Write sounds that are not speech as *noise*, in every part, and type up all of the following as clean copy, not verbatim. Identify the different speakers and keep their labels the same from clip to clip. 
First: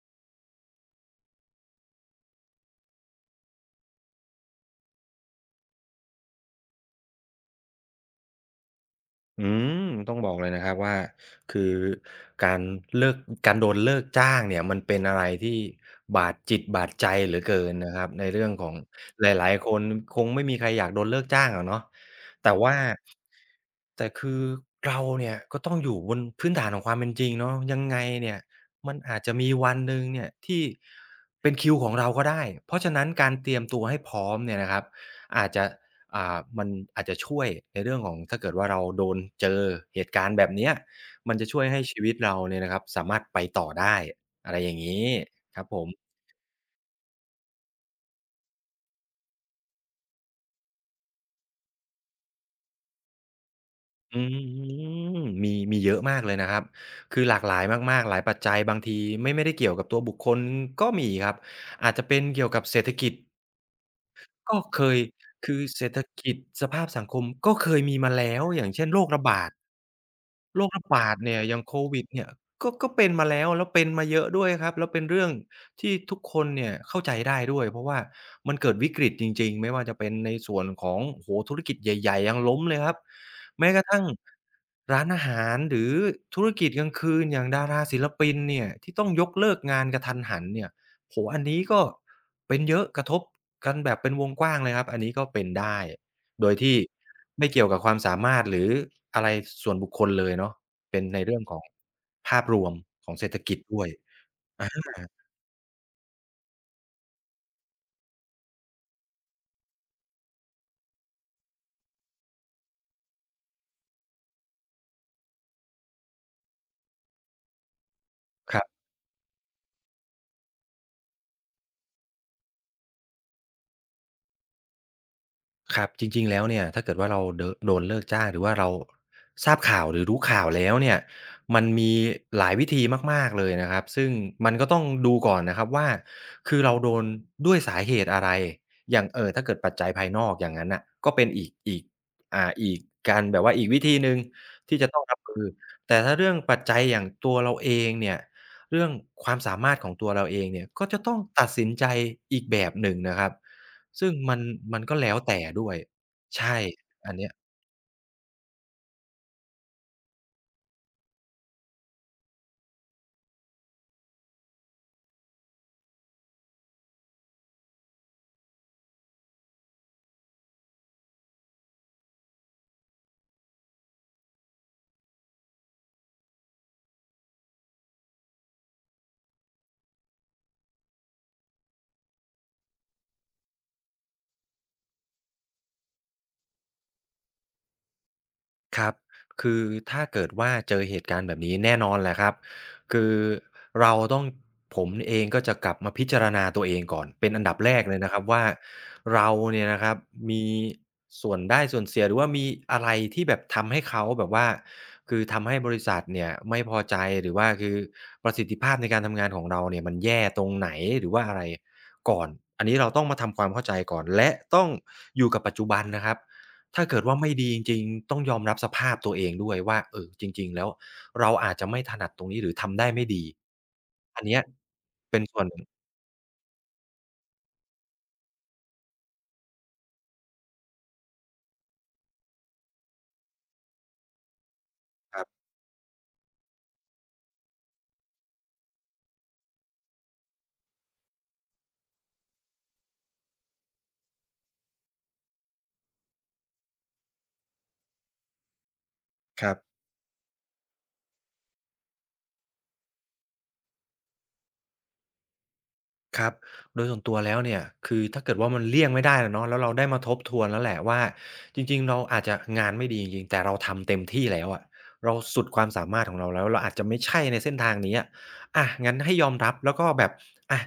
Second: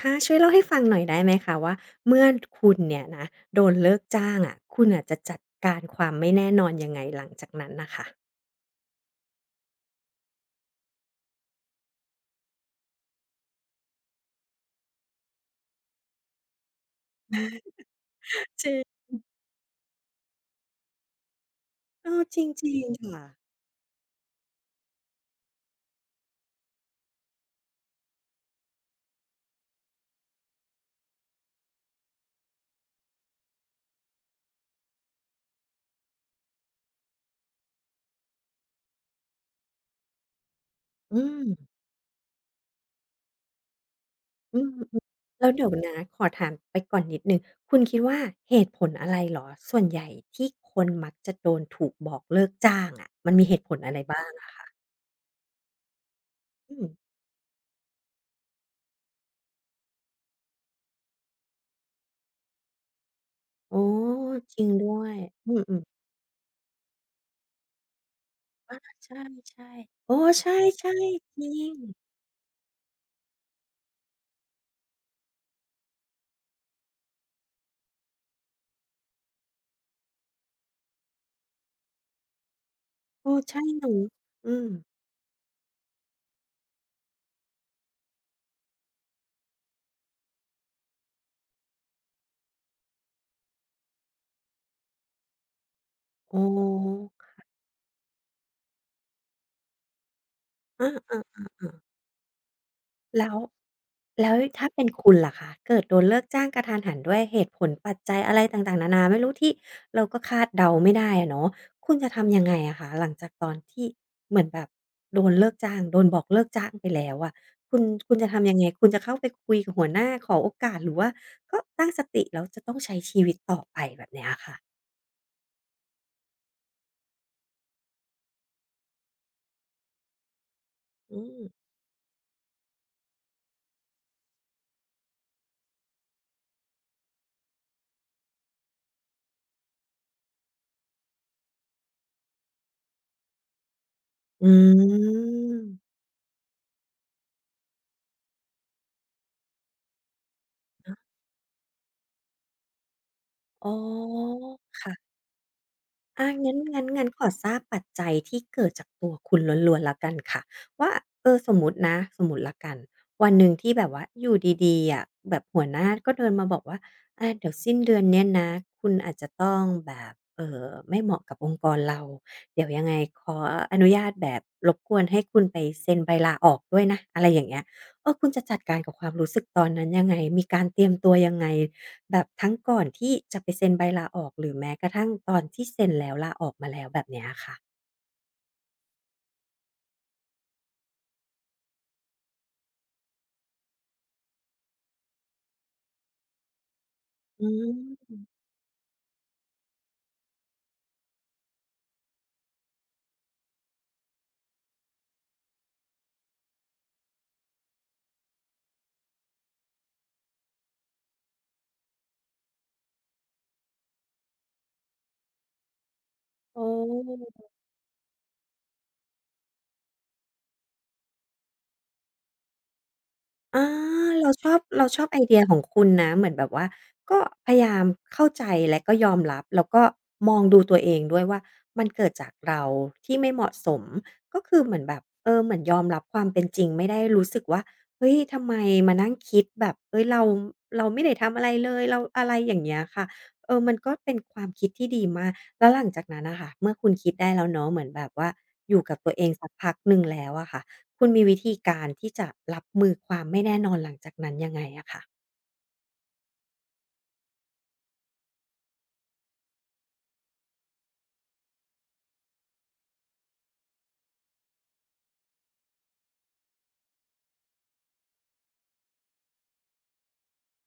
Speaker 1: ค่ะช่วยเล่าให้ฟังหน่อยได้ไหมคะว่าเมื่อคุณเนี่ยนะโดนเลิกจ้างอะคุณอะจะจัดการความไม่แน่นอนยังไงหลังจากนั้นน่ะค่ะ
Speaker 2: อืมต้องบอกเลยนะครับว่าคือการเลิกการโดนเลิกจ้างเนี่ยมันเป็นอะไรที่บาดจิตบาดใจเหลือเกินนะครับในเรื่องข
Speaker 1: จ
Speaker 2: อ
Speaker 1: ริ
Speaker 2: ง
Speaker 1: ง
Speaker 2: หลายๆคนคงไม่มีใครอยากโดนเลิกจ้างอะเนาะ
Speaker 1: เออจ
Speaker 2: แต่
Speaker 1: ริ
Speaker 2: ว่า
Speaker 1: งๆค่ะ
Speaker 2: แต่คือเราเนี่ยก็ต้องอยู่บนพื้นฐานของความเป็นจริงเนาะยังไงเนี่ยมันอาจจะมีวันหนึ่งเนี่ยที่เป็นคิวของเราก็ได้เพราะฉะนั้นการเตรียมตัวให้พร้อมเนี่ยนะครับอาจจะ อ่ามันอาจจะช่วยในเรื่องของถ้าเกิดว่าเราโดนเจอเหตุการณ์แบบเนี้ย
Speaker 1: อื
Speaker 2: มัน
Speaker 1: ม
Speaker 2: จะช่วยให้ชีวิตเราเนี่ยนะครับสามารถไปต่อได้อะไร
Speaker 1: อื
Speaker 2: อ
Speaker 1: ม
Speaker 2: ย่างงี้
Speaker 1: ๆแล้ว
Speaker 2: ครั
Speaker 1: เดี๋
Speaker 2: บ
Speaker 1: ยว
Speaker 2: ผ
Speaker 1: นะ
Speaker 2: ม
Speaker 1: ขอถามไปก่อนนิดหนึ่งคุณคิดว่าเหตุผลอะไรเหรอส่วนใหญ่ที่คนมักจะโดนถูกบอกเลิกจ้างอะมันมีเหตุผลอะไร
Speaker 2: อื
Speaker 1: บ้าง
Speaker 2: ม
Speaker 1: อะ
Speaker 2: มีเยอะมากเลยนะครับ
Speaker 1: อืม
Speaker 2: คือหลากหลายมากๆหลายปัจจัยบางทีไม่ได้เกี่ยวกับตัวบุคคลก็มีครับอาจจะเป็นเกี่ยวกับเศรษฐกิจ
Speaker 1: อ๋อจ
Speaker 2: ก็
Speaker 1: ริง
Speaker 2: เค
Speaker 1: ด้
Speaker 2: ย
Speaker 1: วยอื
Speaker 2: คือ
Speaker 1: ม
Speaker 2: เศรษฐกิจสภาพสังคมก็เคยมีมาแล้วอย่างเช่นโร
Speaker 1: ๆ
Speaker 2: ค
Speaker 1: ใช
Speaker 2: ระบาด
Speaker 1: ่ๆโอ้ใช่
Speaker 2: โรคระบาด
Speaker 1: ๆ
Speaker 2: เนี่
Speaker 1: จ
Speaker 2: ย
Speaker 1: ริ
Speaker 2: อย่าง
Speaker 1: ง
Speaker 2: โควิดเนี่ยก็เป็นมาแล้วแล้วเป็นมาเยอะด้วยครับแล้วเป็นเรื่องที่ทุกคนเนี่ยเข้าใจได้ด้วยเพราะว่ามันเกิดวิกฤตจริงๆไม่ว่าจะเป็นในส่วนของโอ้โฮธุรกิจใหญ่ๆยังล้มเลยครับ
Speaker 1: เออใช่
Speaker 2: แม้กระ
Speaker 1: เนาะ
Speaker 2: ทั่ง
Speaker 1: อืม
Speaker 2: ร้านอาหารหรือธุรกิจกลางคืนอย่างดาราศิลปินเนี่ยที่ต้องยกเลิกงานกะทันหันเนี่ย โอ้โฮอันนี้ก็เป็นเยอะกระทบกันแบบเป็นวงกว้างเลยครับอันนี้ก็เป็นได้
Speaker 1: อ๋อ
Speaker 2: โดยที่ไม่เกี่ยวกับความสามารถหรืออะไรส่วนบุคคลเลยเนาะ
Speaker 1: อา
Speaker 2: เป็นในเรื่องของ
Speaker 1: ๆๆๆ
Speaker 2: ภาพรวมของเศร
Speaker 1: แล้
Speaker 2: ษ
Speaker 1: ว
Speaker 2: ฐกิจด้วยอะ
Speaker 1: ถ้าเป็น
Speaker 2: ฮะ
Speaker 1: คุณล่ะคะเกิดโดนเลิกจ้างกะทันหันด้วยเหตุผลปัจจัยอะไรต่างๆนานาไม่รู้ที่เราก็คาดเดาไม่ได้อะเนาะคุณจะทำยังไงอะคะหลังจากตอนที่เหมือนแบบโดนเลิกจ้างโดนบอกเลิกจ้างไปแล้วอะคุณจะทำยั
Speaker 2: ค
Speaker 1: งไง
Speaker 2: รับ
Speaker 1: คุณจะเข้าไปคุยกับหัวหน้าขอโอกาสหรือว่าก็ตั้งสติแล้วจะต้องใช้ชีวิตต่อไปแบบเนี้ยค่ะ
Speaker 2: ครับจริงๆแล้วเนี่ยถ้าเกิดว่าเราเดอะโดนเลิกจ้างหรือว่าเราทราบข่าวหรือรู้ข่าวแล้วเนี่ย
Speaker 1: อืม
Speaker 2: มันมีหลายวิธีมากๆเลยนะครับซึ่งมันก็ต้องดูก่อนนะครับว่าคือเราโดนด้วยสาเหตุอะไรอย่างถ้าเกิดปัจจัยภายนอกอย่างนั้นน่ะก็เป็นอีกการแบบว่าอีกวิธีหนึ่ง
Speaker 1: อื
Speaker 2: ที่จะต้องรับมือ
Speaker 1: ม
Speaker 2: แต่ถ้าเรื่องปัจจัยอย่างตัวเราเองเนี่ยเรื่องความสามารถของตัวเราเองเนี่ยก็จะต้องตัดสินใจอีกแบบหนึ่งนะครับ
Speaker 1: อ๋อ
Speaker 2: ซึ่งมันก็แล้
Speaker 1: ค่ะ
Speaker 2: วแต่ด้วย
Speaker 1: อางั้
Speaker 2: ใช่
Speaker 1: นงั้นงั้น
Speaker 2: อัน
Speaker 1: ข
Speaker 2: เนี้
Speaker 1: อ
Speaker 2: ย
Speaker 1: ทราบปัจจัยที่เกิดจากตัวคุณล้วนๆแล้วกันค่ะว่าเออสมมุตินะสมมุติแล้วกันวันหนึ่งที่แบบว่าอยู่ดีๆอะแบบหัวหน้าก็เดินมาบอกว่าอาเดี๋ยวสิ้นเดือนเนี้ยนะคุณอาจจะต้องแบบไม่เหมาะกับองค์กรเราเดี๋ยวยังไงขออนุญาตแบบรบกวนให้คุณไปเซ็นใบลาออกด้วยนะอะไรอย่างเงี้ยเออคุณจะจัดการกับความรู้สึกตอนนั้นยังไงมีการเตรียมตัวยังไง แบบทั้งก่อนที่จะไปเซ็นใบลาออกหรือแม้กระทั่งตอนที่เซ็นแล้วลาออกมาแล้วแบบเนี้ยค่ะ
Speaker 2: ครับคือถ้าเกิดว่าเจอเหตุการณ์แบบนี้แน่นอนแหละครับคือเราต้องผมเองก็จะกลับมาพิจารณาตัวเองก่อนเป็นอั
Speaker 1: อื
Speaker 2: นดับแรกเลยนะครับว่า
Speaker 1: ม
Speaker 2: เราเนี่ยนะครับมีส่วนได้ส่วนเสียหรือว่ามีอะไรที่แบบทำให้เขาแบบว่าคือทำให้บริษัทเนี่ยไม่พอใจหรือว่าคือประสิทธิภาพในการทำงานของเราเนี่ยมันแย่ตรงไหนหรือว่าอะไรก่อนอันนี้เราต้องมาทำความเข้าใจก่อนและต้องอยู่กับปัจจุบันนะครับ
Speaker 1: โอ
Speaker 2: ถ้าเกิดว่าไม่
Speaker 1: ้
Speaker 2: ดีจริงๆต้องยอมรับสภาพตัวเองด้วยว่าเออจริงๆแล้วเราอาจจะไม่ถนัดตรงนี้หรือทำได้ไม่ดี
Speaker 1: อา
Speaker 2: อัน
Speaker 1: เรา
Speaker 2: เนี้ย
Speaker 1: ชอบไอ
Speaker 2: เป็น
Speaker 1: เดี
Speaker 2: ส่
Speaker 1: ย
Speaker 2: วน
Speaker 1: ข
Speaker 2: ห
Speaker 1: อง
Speaker 2: นึ่ง
Speaker 1: คุณนะเหมือนแบบว่าก็พยายามเข้าใจและก็ยอมรับแล้วก็มองดูตัวเองด้วยว่ามันเกิดจากเราที่ไม่เหมาะสมก็คือเหมือนแบบเออเหมือนยอมรับความเป็นจริงไม่ได้รู้สึกว่าเฮ้ยทำไมมานั่งคิดแบบเฮ้ยเราไม่ได้ทำอะไรเลยเราอะไรอย่างเงี้ยค่ะเออมันก็เป็นความคิดที่ดีมากแล้วหลังจากนั้นน่ะค่ะเมื่อคุณคิดได้แล้วเนาะเหมือนแบบว่าอยู่กับตัวเอง
Speaker 2: ค
Speaker 1: สัก
Speaker 2: รับ
Speaker 1: พักหนึ่งแล้วอะค่ะ คุณมีวิธีการที่จะรับมือความไม่แน่นอนหลังจากนั้นยังไงอะคะ
Speaker 2: ครับโดยส่วนตัวแล้วเนี่ยคือถ้าเกิดว่ามันเลี่ยงไม่ได้อะเนาะแล้วเราได้มาทบทวนแล้วแหละว่าจริงๆเราอาจจะงานไม่ดีจริงๆแต่เราทำเต็มที่แล้วอะเราสุดความสามารถของเราแล้วเราอาจจะไม่ใช่ในเส้นทางนี้อะอะงั้นให้ยอมรับแล้วก็แบบอะ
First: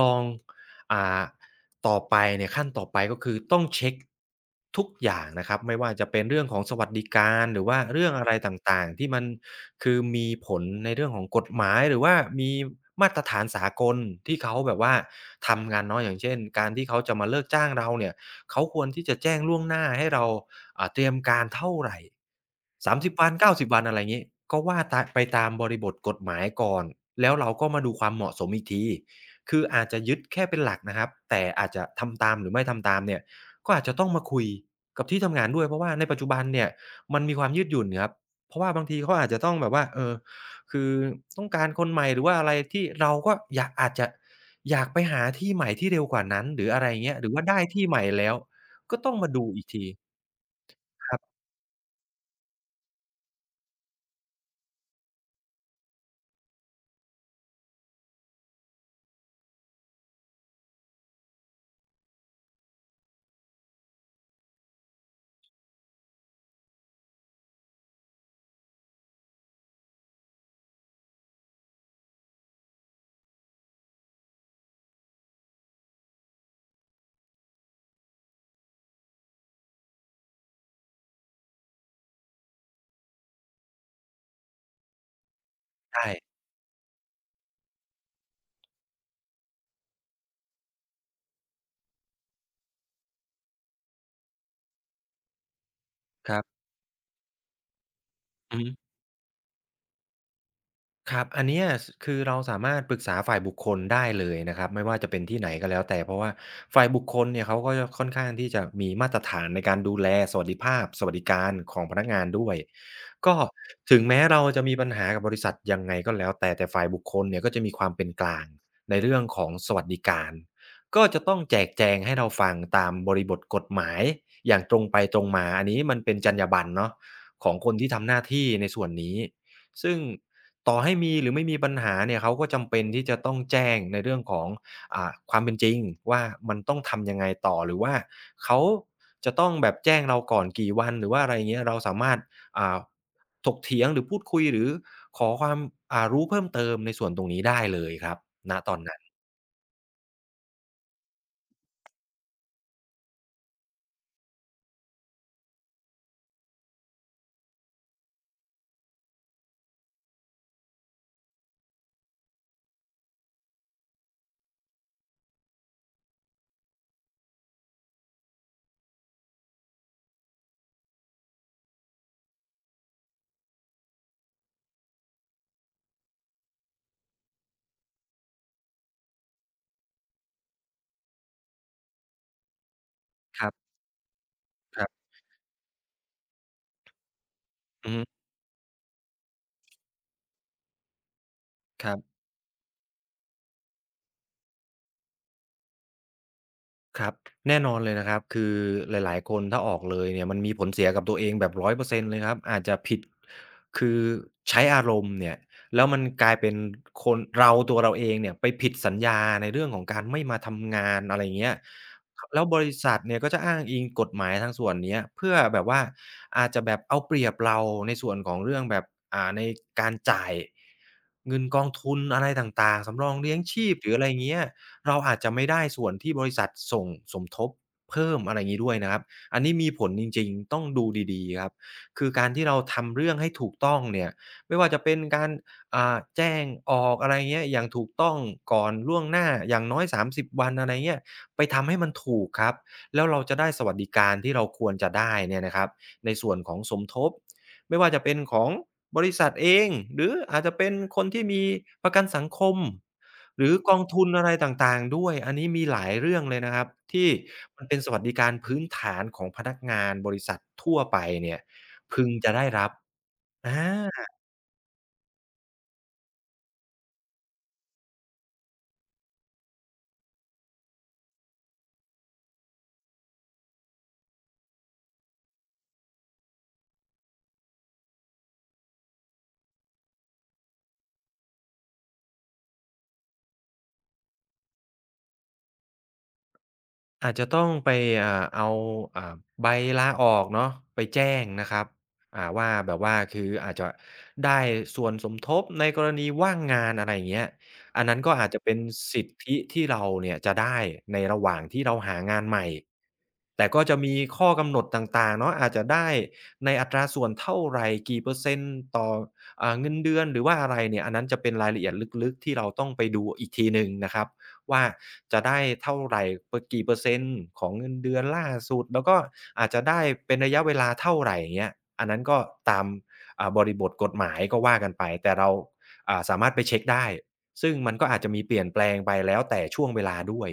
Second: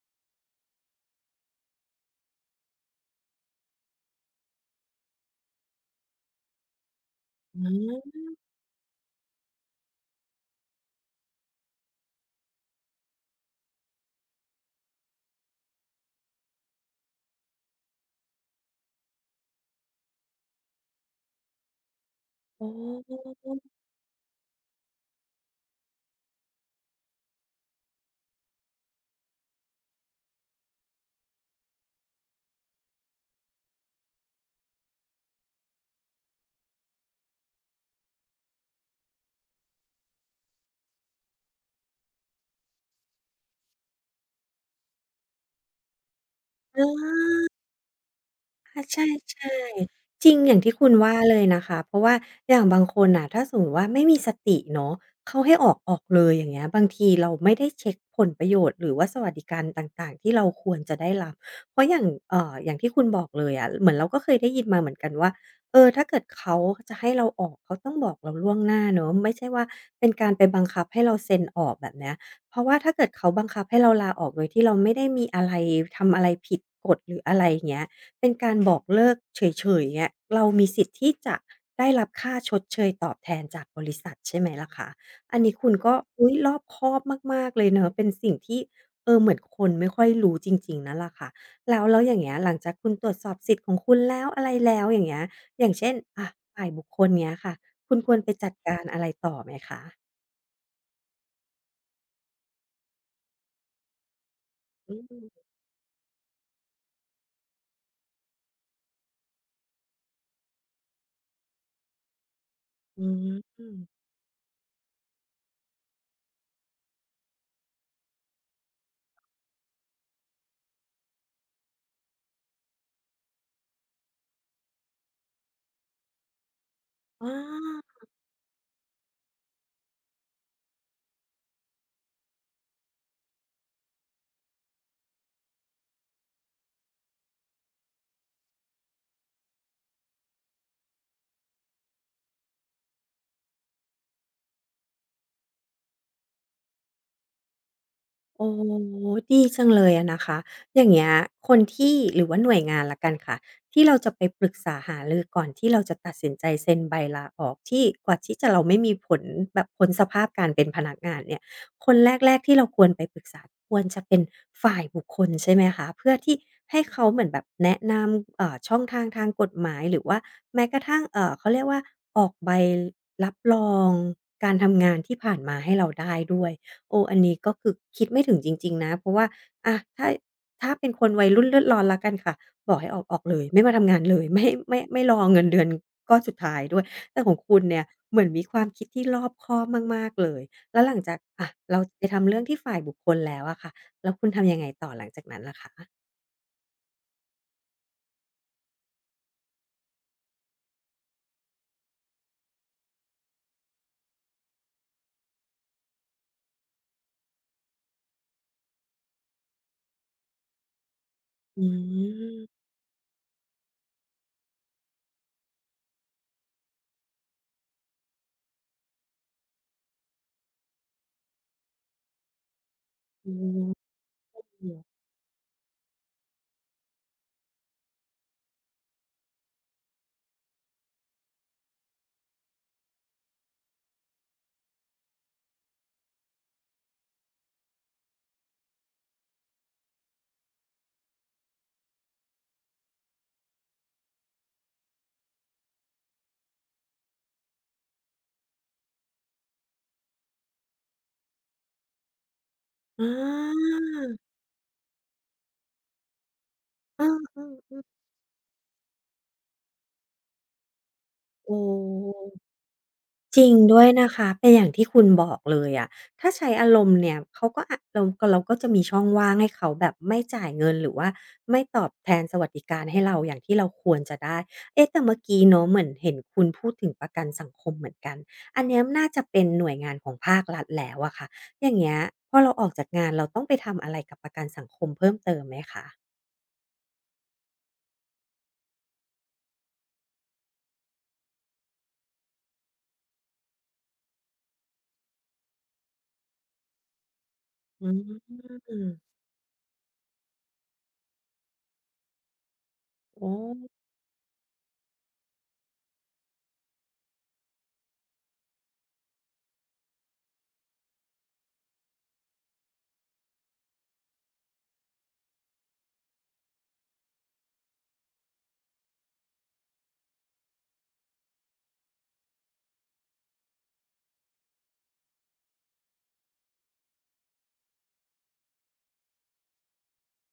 Speaker 2: ลองอ่า ต่อไปเนี่ยขั้นต่อไปก็คือต้องเช็คทุกอย่างนะครับไม่ว่าจะเป็นเรื่องของสวัสดิการห
Speaker 1: อื
Speaker 2: รือว่าเรื่อ
Speaker 1: ม
Speaker 2: งอะไรต่างๆที่มันคือมีผลในเรื่องของกฎหมายหรือว่ามีมาตรฐานสากลที่เขาแบบว่าทำกันเนาะอย่างเช่นการที่เขาจะมาเลิกจ้างเราเนี่ยเขาควรที่จะแจ้งล่วงหน้าให้เราเตรียมการเท่าไหร่
Speaker 1: อ๋
Speaker 2: 30วั
Speaker 1: อ
Speaker 2: น90วันอะไรอย่างนี้ก็ว่าตาไปตามบริบทกฎหมายก่อนแล้วเราก็มาดูความเหมาะสมอีกที คืออาจจะยึดแค่เป็นหลักนะครับแต่อาจจะทำตามหรือไม่ทำตามเนี่ยก็อาจจะต้องมาคุยกับที่ทำงานด้วยเพราะว่าในปัจจุบันเนี่ยมันมีความยืดหยุ่นครับเพราะว่าบางทีเขาอาจจะต้องแบบว่าเออคือต้องการคนใหม่หรือว่าอะไรที่เราก็อยากอาจจะอยากไปหาที่ใหม่ที่เร็วกว่านั้นหรืออะไรอย่างเงี้ย
Speaker 1: เอ
Speaker 2: ห
Speaker 1: อ
Speaker 2: รือว่าได้ที่ใหม่แล้ว
Speaker 1: ่
Speaker 2: ก็
Speaker 1: ใช่
Speaker 2: ต้องมาดูอีกที
Speaker 1: ๆ จริงอย่างที่คุณ
Speaker 2: ค
Speaker 1: ว่า
Speaker 2: รับ
Speaker 1: เลยนะคะเพราะว่าอย่างบางคนน่ะถ้าสมมติว่าไม่มีสติเนาะเขาให้ออกออกเลยอย่างเงี้ยบางทีเราไม่ได้เช็กผลประโยชน์หรือว่าสวัสดิการต่างๆที่เราควรจะได้รับเพราะอย่างอย่างที่คุณบอกเลยอะะเหมือนเราก็เคยได้ยินมาเหมือนกันว่าเออถ้าเกิดเขาจะให้เราออกเขาต้องบอกเราล่วงหน้าเนาะไม่ใช่ว่าเป็นการไปบังคับให้เราเซ็นออกแบบเนี้ยเพราะว่าถ้าเกิดเขาบังคับให้เราลาออกโดยที่เราไม่ได้มีอะไรทำอะไรผิดกฎหรืออะไรอย่างเงี้ย เป็นการบอกเลิกเฉยๆเงี้ยเรามีสิทธิ์ที่จะได้รับค่าชดเชยตอบแทนจากบริษัทใช่ไหมล่ะคะอันนี้คุณก็
Speaker 2: ใช่
Speaker 1: อุ๊ยรอบคอบมากๆเลยเนาะเป็นสิ่งที่เออเหมือนคนไม่ค่อยรู้จริงๆนั่นล่ะค่ะแล้วอย่างเงี้ยหลังจากคุณตรวจสอบสิทธิ์ของคุณแล้วอะไรแล้วอย่างเงี้ยอย่างเช่นอะ
Speaker 2: ครับ
Speaker 1: ฝ่ายบุคคลเงี้ยค่ะคุณควรไปจัด
Speaker 2: อื
Speaker 1: การ
Speaker 2: ม
Speaker 1: อะไรต่อไหมคะ
Speaker 2: ครับอันเนี้ยสคือเราสามารถปรึกษาฝ่ายบุคคลได้เลยนะครับไม่
Speaker 1: อื
Speaker 2: ว่าจะเป็นที่
Speaker 1: ม
Speaker 2: ไหนก็แล้วแต่เพราะว่าฝ่ายบุคคลเนี่ยเขาก็จะค่อนข้างที่จะมีมาตรฐานในการดูแลสวัสดิภาพสวัสดิการของพนักงานด้วย
Speaker 1: อื
Speaker 2: ก็ถึ
Speaker 1: ม
Speaker 2: งแม้เราจะมีปัญหากับบริษัทยังไงก็แล้วแต่แต่ฝ่ายบุคคลเนี่ยก็จะมีความเป็นกลางในเรื่องของสวัสดิการก็จะต้องแจกแจงให้เราฟังตามบริบทกฎหมายอย่างตรงไปตรงมาอันนี้มันเป็นจรรยาบรรณเนาะ
Speaker 1: อ
Speaker 2: ของคนที่
Speaker 1: า
Speaker 2: ทำหน้าที่ในส่วนนี้ซึ่ง ต่อให้มีหรือไม่มีปัญหาเนี่ยเขาก็จำเป็นที่จะต้องแจ้งในเรื่องของความเป็นจริงว่ามันต้องทำยังไงต่อหรือว่าเขาจะต้องแบบแจ้งเราก่อนกี่วันหรือว่าอะไรอย่างเงี้ยเราสามารถอ่าถกเถียงหรือพูดคุยหรือขอความรู้เพิ่มเติมในส่วนตรงนี้ได้เลยครับ
Speaker 1: โอ้
Speaker 2: ณตอนนั้น
Speaker 1: ดีจังเลยอะนะคะอย่างเงี้ยคนที่หรือว่าหน่วยงานละกันค่ะที่เราจะไปปรึกษาหารือก่อนที่เราจะตัดสินใจเซ็นใบลาออกที่กว่าที่จะเราไม่มีผลแบบพ้นสภาพการเป็นพนักงานเนี่ยคนแรกๆที่เราควรไปปรึกษาควรจะเป็นฝ่ายบุคคลใช่ไหมคะเพื่อที่ให้เขาเหมือนแบบแนะนำช่องทางทางกฎหมายหรือว่าแม้กระทั่งเขาเรียกว่าออกใบรับรองการทำงานที่ผ่านมาให้เราได้ด้วย โอ้อันนี้ก็คือคิดไม่ถึงจริงๆนะ เพราะว่าอะถ้าเป็นคนวัยรุ่นเลือดร้อนแล้วกันค่ะบอกให้ออกออกเล
Speaker 2: ค
Speaker 1: ย
Speaker 2: รั
Speaker 1: ไม่มา
Speaker 2: บ
Speaker 1: ทำงานเลย
Speaker 2: ๆ
Speaker 1: ไม่รอเงินเดือนก้อนสุดท้ายด้วยแต่ของคุณเนี่ย
Speaker 2: อือฮึ
Speaker 1: เหมือนมีความคิดที่รอบคอบมากๆเลยแล้วหลังจากอะเรา
Speaker 2: ครั
Speaker 1: ไป
Speaker 2: บ
Speaker 1: ทำเรื่องที่ฝ่ายบุคคลแล้วอะค่ะแล้วคุณทำยังไงต่อหลังจากนั้นล่ะคะ
Speaker 2: ครับแน่นอนเลยนะครับคือหลายๆคนถ้าออกเลยเนี่ยมันมีผลเสียกับตัวเองแบบ100%เปอร์เซ็นต์เลยครับอาจจะผิดคือใช้อารมณ์เนี่ยแล้วมันกลายเป็นคนเราตัวเราเองเนี่ยไปผิดสัญญาในเรื่องของการไม่มาทำงานอะไรอย่างเงี้ย
Speaker 1: อื
Speaker 2: แล้วบ
Speaker 1: ม
Speaker 2: ริษัทเนี่ยก็จะอ้างอิงกฎหมายทางส่วนเนี้ยเพื่อแบบว่าอาจจะแบบเอาเปรียบเราในส่วนของเรื่องแบบในการจ่ายเงินกองทุนอะไรต่างๆสำรองเลี้ย
Speaker 1: โอ้
Speaker 2: งชีพหรืออะไรอย่างเงี้ย เราอาจจะไม่ได้ส่วนที่บริษัทส่งสมทบเพิ่มอะไรงี้ด้วยนะครับ อันนี้มีผลจริงๆต้องดูดีๆครับ คือการที่เราทำเรื่องให้ถูกต้องเนี่ยไม่ว่าจะเป็นการแจ้งออกอะไรเงี้ยอย่างถูกต้องก่อนล่วงหน้าอย่างน้อย30 วันอะไรเงี้ยไปทำให้มันถูกครับแล้วเราจะได้สวัสดิการที่เราควรจะได้เนี่ยนะครับในส่วนของสมทบไม่ว่าจะเป็นของ บริษัทเองหรืออาจจะเป็นคนที่มีประกันสังคม
Speaker 1: อ
Speaker 2: หรือก
Speaker 1: า
Speaker 2: องทุนอะไรต่างๆด้วยอันนี้มีหลายเรื่องเลยนะครับที่มัน
Speaker 1: เอ
Speaker 2: เป็
Speaker 1: อ
Speaker 2: นสวัสดิการพื้นฐานของพนักงานบริษัททั่วไปเนี่ย
Speaker 1: ๆโอ้
Speaker 2: พึงจะได้รับ
Speaker 1: จริ
Speaker 2: อ
Speaker 1: งด้วย
Speaker 2: า
Speaker 1: นะคะเป็นอย่างที่คุณบอกเลยอะถ้าใช้อารมณ์เนี่ยเขาก็อะเราก็จะมีช่องว่างให้เขาแบบไม่จ่ายเงินหรือว่าไม่ตอบแทนสวัสดิการให้เราอย่างที่เราควรจะได้เอ๊ะแต่เมื่อกี้เนาะเหมือนเห็นคุณพูดถึงประกันสังคมเหมือนกันอันเนี้ยน่าจะเป็นหน่วยงานของภาครัฐแล้วอะค่ะอย่างเงี้ยพอเราออกจากงานเราต้องไปทำอะไรกับประกันสังคมเพิ่มเติมไหมคะ
Speaker 2: อาจจะต้องไปเอาอ่าใบลาออกเนาะไปแจ้งนะครับว่าแบบว่าคืออาจจะได้ส่วนสมทบในกรณีว่างงานอะไรอย่างเงี้ยอั
Speaker 1: อ
Speaker 2: นนั้นก็อาจจะ
Speaker 1: ื
Speaker 2: เป็นสิท
Speaker 1: ม
Speaker 2: ธิที่เราเนี่ยจะได้ในระหว่างที่เราหางานใหม่
Speaker 1: โอ
Speaker 2: แต่ก็
Speaker 1: ้
Speaker 2: จะมีข้อกำหนดต่างๆเนาะอาจจะได้ในอัตราส่วนเท่าไหรกี่เปอร์เซ็นต์ต่ออาเงินเดือนหรือว่าอะไรเนี่ยอันนั้นจะเป็นรายละเอียดลึกๆที่เราต้องไปดูอีกทีหนึ่งนะครับ ว่าจะได้เท่าไรปร์กี่เปอร์เซ็นต์ของเงินเดือนล่าสุดแล้วก็อาจจะได้เป็นระยะเวลาเท่าไรอย่างเงี้ยอันนั้นก็ตามบริบทกฎหมายก็ว่ากันไปแต่เราสามารถไปเช็กได้ซึ่งมันก็อาจจะมีเปลี่ยนแปลงไปแล้วแต่ช่วงเวลาด้วย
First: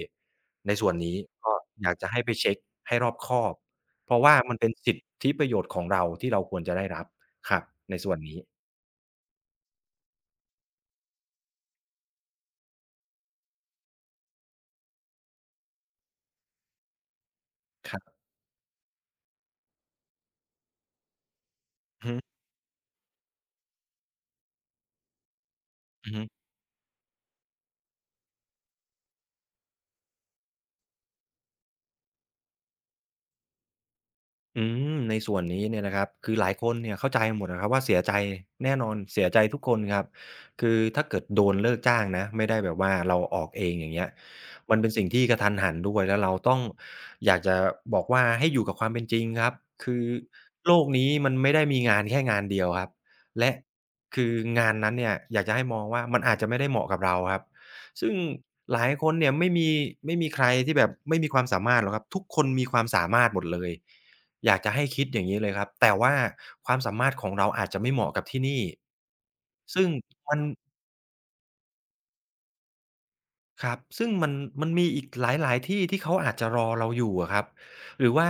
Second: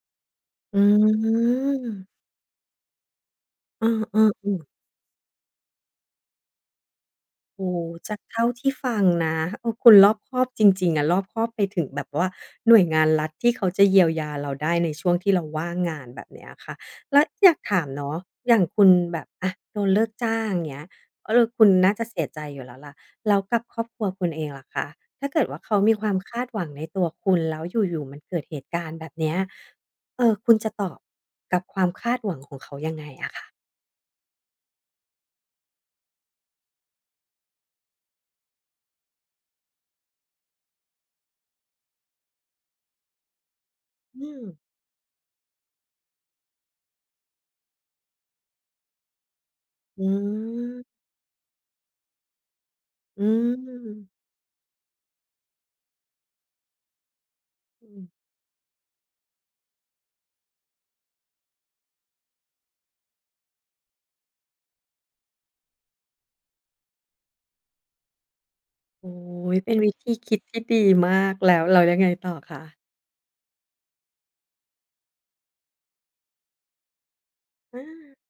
Speaker 2: ใน
Speaker 1: อื
Speaker 2: ส่วนนี้ก็อยากจะ
Speaker 1: ม
Speaker 2: ให้ไปเช็กให้รอบคอบ
Speaker 1: เอ
Speaker 2: เพ
Speaker 1: อ
Speaker 2: ราะว่ามัน
Speaker 1: ๆ
Speaker 2: เป็
Speaker 1: ๆ
Speaker 2: นสิทธิประโยชน์ของเราที่เราควรจะได้รับครับ
Speaker 1: โอ้โฮ
Speaker 2: ในส่
Speaker 1: จา
Speaker 2: วน
Speaker 1: ก
Speaker 2: นี้
Speaker 1: เท่าที่ฟังนะเออคุณรอบคอบจริงๆอะรอบคอบไปถึงแบบว่าหน่วยงานรัฐที่เขาจะเยียวยาเราได้ในช่วงที่เราว่างงานแบบเนี้ยค่ะแล้วอยากถาม
Speaker 2: ครั
Speaker 1: เนาะ
Speaker 2: บ
Speaker 1: อย่างคุณแบบอะโดนเลิกจ้างเงี้ยเออคุณน่าจะ
Speaker 2: อือฮึ
Speaker 1: เสียใจอยู่แล้วล่ะแล้วกับครอบครัวคุณเองล่ะคะถ้าเกิดว่าเขามีค
Speaker 2: อื
Speaker 1: วา
Speaker 2: อ
Speaker 1: ม
Speaker 2: ฮึ
Speaker 1: คาดหวังในตัวคุณแล้วอยู่ๆมันเกิดเหตุการณ์แบบเนี้ยเออคุณจะตอบกับความคาดหวังของเขายังไงอะคะ
Speaker 2: อืมในส่วนนี้เนี่ยนะครับคือหลายคนเนี่ยเข้าใจหมดนะครับว่าเสียใจแน่นอนเสียใจทุกคนครับคือถ้าเกิดโดนเลิกจ้างนะไม่ได้แบบว่าเราออกเองอย่างเงี้ย
Speaker 1: อืม
Speaker 2: มันเป็นสิ่งที่กระทันหันด้วยแล้วเราต้องอยากจะบอกว่าให้อยู่กับความเป็นจริงครับคื
Speaker 1: อื
Speaker 2: อโลก
Speaker 1: ม
Speaker 2: นี้มันไม่ได้มีงานแค่งานเดียวครับ
Speaker 1: อ
Speaker 2: และคืองานนั้นเนี่ยอยากจะให้มองว่ามันอาจจะไม่ได้เหมาะกับเราครับ
Speaker 1: ืม
Speaker 2: ซึ่งหลายคนเนี่ยไม่มีใครที่แบบไม่มีความสามารถหรอกครับทุกคนมีความสามารถหมดเลย อยากจะให้คิดอย่างนี้เลยครับแต่ว่าความสามารถของเราอาจจะไม่เหมาะกับที่นี่
Speaker 1: โอ้ย เป็น
Speaker 2: ซึ่
Speaker 1: วิ
Speaker 2: ง
Speaker 1: ธีคิ
Speaker 2: มั
Speaker 1: ด
Speaker 2: น
Speaker 1: ที่ดีมากแล้วยังไงต่อคะ
Speaker 2: ครับซึ่งมันมีอีกหลายๆที่ที่เขาอาจจะรอเราอยู่อะครับ
Speaker 1: อา
Speaker 2: หรือว่า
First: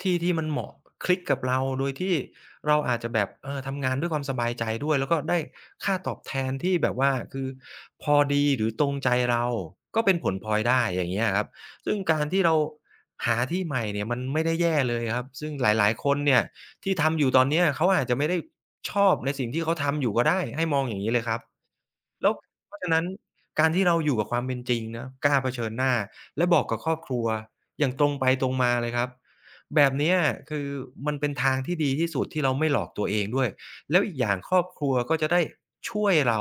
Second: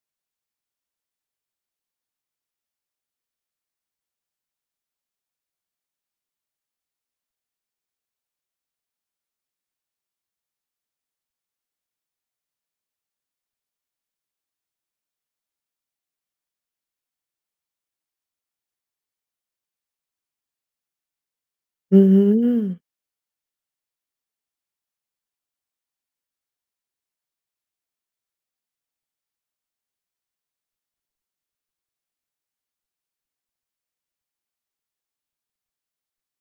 Speaker 2: ที่ที่มันเหมาะคลิกกับเราโดยที่เราอาจจะแบบเออทำงานด้วยความสบายใจด้วยแล้วก็ได้ค่าตอบแทนที่แบบว่าคือพอดีหรือตรงใจเราก็เป็นผลพลอยได้อย่างเงี้ยครับซึ่งการที่เราหาที่ใหม่เนี่ยมันไม่ได้แย่เลยครับซึ่งหลายๆคนเนี่ยที่ทำอยู่ตอนเนี้ยเขาอาจจะไม่ได้ชอบในสิ่งที่เขาทำอยู่ก็ได้ให้มองอย่างงี้เลยครับ
Speaker 1: อื
Speaker 2: แล้ว
Speaker 1: ม
Speaker 2: เพราะฉะนั้น การที่เราอยู่กับความเป็นจริงนะกล้าเผชิญหน้าและบอกกับครอบครัวอย่างตรงไปตรงมาเลยครับแบบเนี้ยคือมันเป็นทางที่ดีที่สุดที่เราไม่หลอกตัวเองด้วยแล้วอีกอย่างครอบครัวก็จะได้ช่วยเรา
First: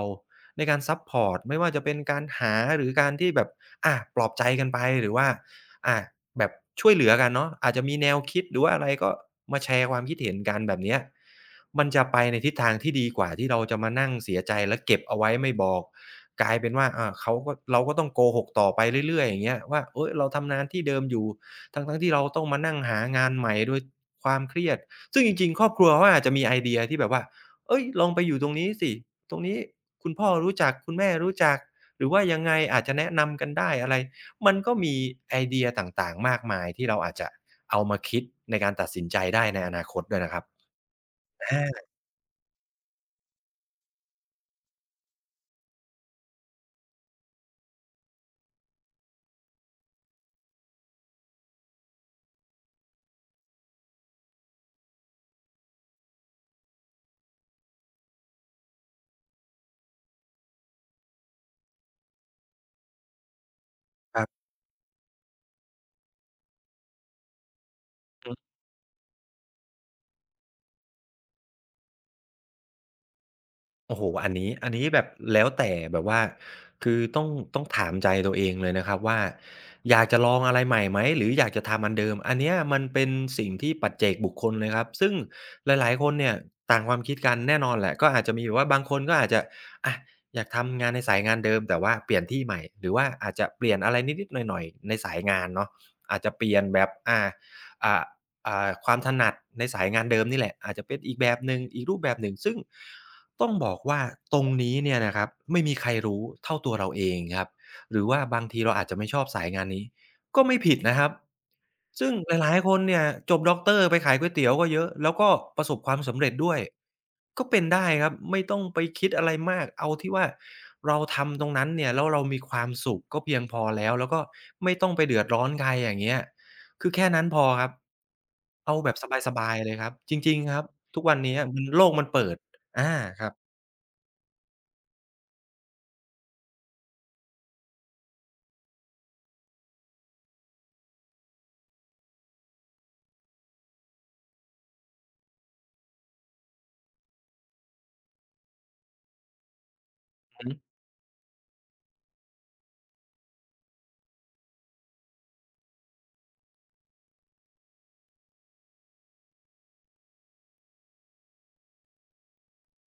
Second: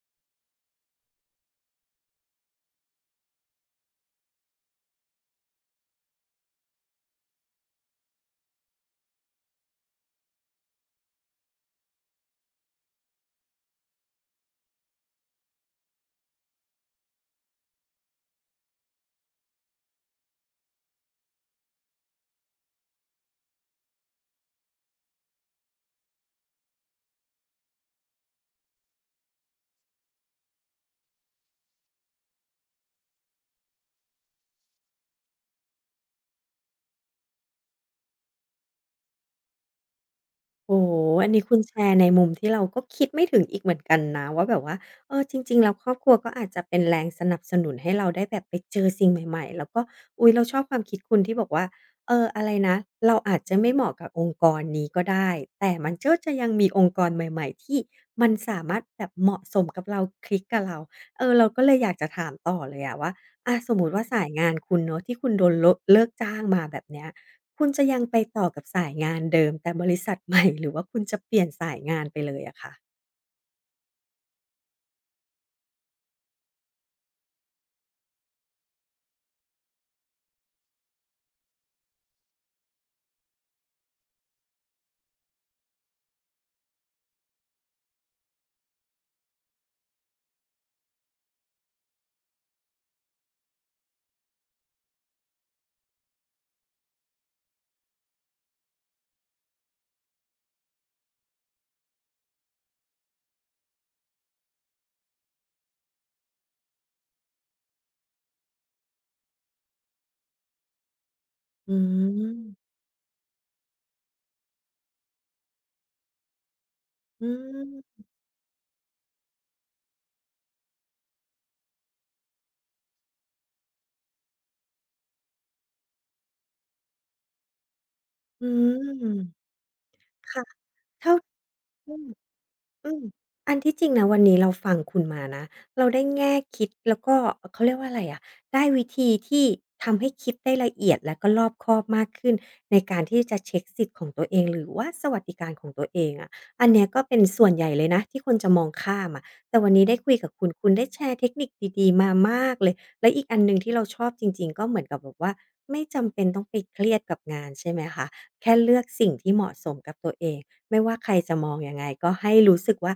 Speaker 2: ในการซัปพอร์ตไม่ว่าจะเป็นการหาหรือการที่แบบอาปลอบใจกันไปหรือว่าอาแบบช่วยเหลือกันเนาะอาจจะมีแนวคิดหรือว่าอะไรก็มาแชร์ความคิดเห็นกันแบบเนี้ยมันจะไปในทิศทางที่ดีกว่าที่เราจะมานั่งเสียใจและเก็บเอาไว้ไม่บอก กลายเป็นว่าเขาก็เราก็ต้องโกหกต่อไปเรื่อยๆอย่างเงี้ยว่าเฮ้ยเราทำงานที่เดิมอยู่ทั้งๆที่เราต้องมานั่งหางานใหม่โดยความเครียด ซึ่งจริงๆครอบครัวเขาอาจจะมีไอเดียที่แบบว่าเฮ้ยลองไปอยู่ตรงนี้สิตรงนี้คุณพ่อรู้จักคุณแม่รู้จัก หรือว่ายังไงอาจจะแนะนำกันได้อะไร มันก็มีไอเดียต่างๆมากมายที่เราอาจจะเอามาคิดในการตัดสินใจได้ในอนาคตด้วยนะครับ
Speaker 1: โอ้โฮอันนี้คุณแช
Speaker 2: อา
Speaker 1: ร์ในมุมที่เราก็คิดไม่ถึงอีกเหมือนกันนะว่าแบบว่าเออจริงๆแล้วครอบครัวก็อาจจะเป็นแรงสนับสนุนให้เราได้แบบไปเจอสิ่งใหม่ๆแล้วก็อุ๊ยเราชอบความคิดคุณที่บอกว่าเอออะไรนะเราอาจจะไม่เหมาะกับองค์กรนี้ก็ได้แต่มันก็จะยังมีองค์กรใหม่ๆที่มันสามารถแบบเหมาะสมกับเราคลิกกับเราเออเราก็เลยอยากจะถามต่อเลยอะว่าอาสมมุติว่า
Speaker 2: ค
Speaker 1: สา
Speaker 2: รั
Speaker 1: ย
Speaker 2: บ
Speaker 1: งานคุณเนาะที่คุณโดนโละเลิกจ้างมาแบบเนี้ย คุณจะยังไปต่อกับสายงานเดิมแต่บริษัทใหม่ *laughs* หรือว่าคุณจะเปลี่ยนสายงานไปเลยอะคะ
Speaker 2: โอ้โฮอันนี้อันนี้แบบแล้วแต่แบบว่าคือต้องถามใจตัวเองเลยนะครับว่าอยากจะลองอะไรใหม่ไหมหรืออยากจะทำอันเดิม อันเนี้ยมันเป็นสิ่งที่ปัจเจกบุคคลเลยครับซึ่งหลายๆคนเนี่ยต่างความคิดกันแน่นอนแหละก็อาจจะมีแบบว่าบางคนก็อาจจะอะอยากทำงานในสายงานเดิมแต่ว่าเปลี่ยนที่ใหม่ หรือว่าอาจจะเปลี่ยนอะไรนิดๆหน่อยๆในสายงานเนาะอาจจะเปลี่ยนแบบอ่าอ่าความถนัดในสายงานเดิมนี่แหละอาจจะเป็นอีกแบบหนึ่งอีกรูปแบบหนึ่งซึ่ง ต้องบอกว่าตรงนี้เนี่ยนะครับไม่มีใครรู้เท่าตัวเราเองครับหรือว่าบางทีเราอาจจะไม่ชอบสายงานนี้ก็ไม่ผิดนะครับ
Speaker 1: อื
Speaker 2: ซึ่งหลายๆค
Speaker 1: ม
Speaker 2: นเนี่ยจบด็อกเตอร์ไปขายก๋วยเตี๋ยวก็เยอะแล้วก็ประสบความสำเร็จด้วย
Speaker 1: อื
Speaker 2: ก็เป็นได้
Speaker 1: ม
Speaker 2: ครับไม่ต้องไปคิดอะไรมากเอาที่ว่าเราทำตรงนั้นเนี่ยแล้วเรามีความสุขก็เพียงพอแล้วแล้วก็ไม่ต้องไปเดือดร้อนใครอย่างเงี้ยคือแค่นั้นพอครับ
Speaker 1: อื
Speaker 2: เอาแบบ
Speaker 1: ม
Speaker 2: สบายๆเลยครับจริง
Speaker 1: ค่ะ
Speaker 2: ๆครับทุก
Speaker 1: เท่า
Speaker 2: วันเนี้ยมันโล
Speaker 1: อื
Speaker 2: กมั
Speaker 1: ม
Speaker 2: นเปิด
Speaker 1: อื
Speaker 2: อา
Speaker 1: ม
Speaker 2: ครับ
Speaker 1: อันที่จริงนะวันนี้เราฟังคุณมานะเราได้แง่คิดแล้วก็เขาเรียกว่าอะไรอะได้วิธีที่ทำให้คิดได้ละเอียดและก็รอบคอบมากขึ้นในการที่จะเช็กสิทธิ์ของตัวเองหรือว่าสวัสดิการของตัวเองอะอันเนี้ยก็เป็นส่วนใหญ่เลยนะที่คนจะมองข้ามอะแต่วันนี้ได้คุยกับ
Speaker 2: อือ
Speaker 1: คุณคุ
Speaker 2: ฮึ
Speaker 1: ณได้แชร์เทคนิคดีๆมามากเลยและอีกอันหนึ่งที่เราชอบจริงๆก็เหมือนกับแบบว่าไม่จำเป็นต้องไปเครียดกับงานใช่ไหมคะแค่เลือกสิ่งที่เหมาะสมกับตัวเอง ไม่ว่าใครจะมองยังไงก็ให้รู้สึกว่า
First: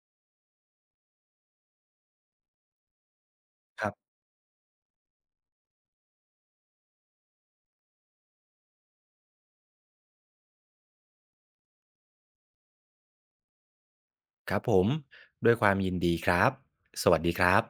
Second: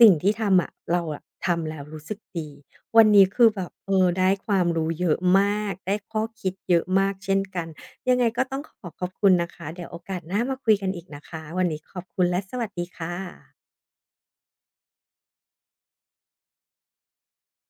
Speaker 1: สิ่งที่ทำอะเราอะทำแล้วรู้สึกดีวันนี้คือแบบ
Speaker 2: ค
Speaker 1: เอ
Speaker 2: รั
Speaker 1: อ
Speaker 2: บ
Speaker 1: ได้ความรู้เยอะมากได้ข้อคิดเยอะมากเช่นกันยังไงก็ต้องขอขอบคุณนะคะเดี๋ยวโอกาสหน้ามาคุยกันอีกนะคะวันนี้ขอบคุณและสวัสดีค่ะ
Speaker 2: ครับผม ด้วยความยินดีครับ สวัสดีครับ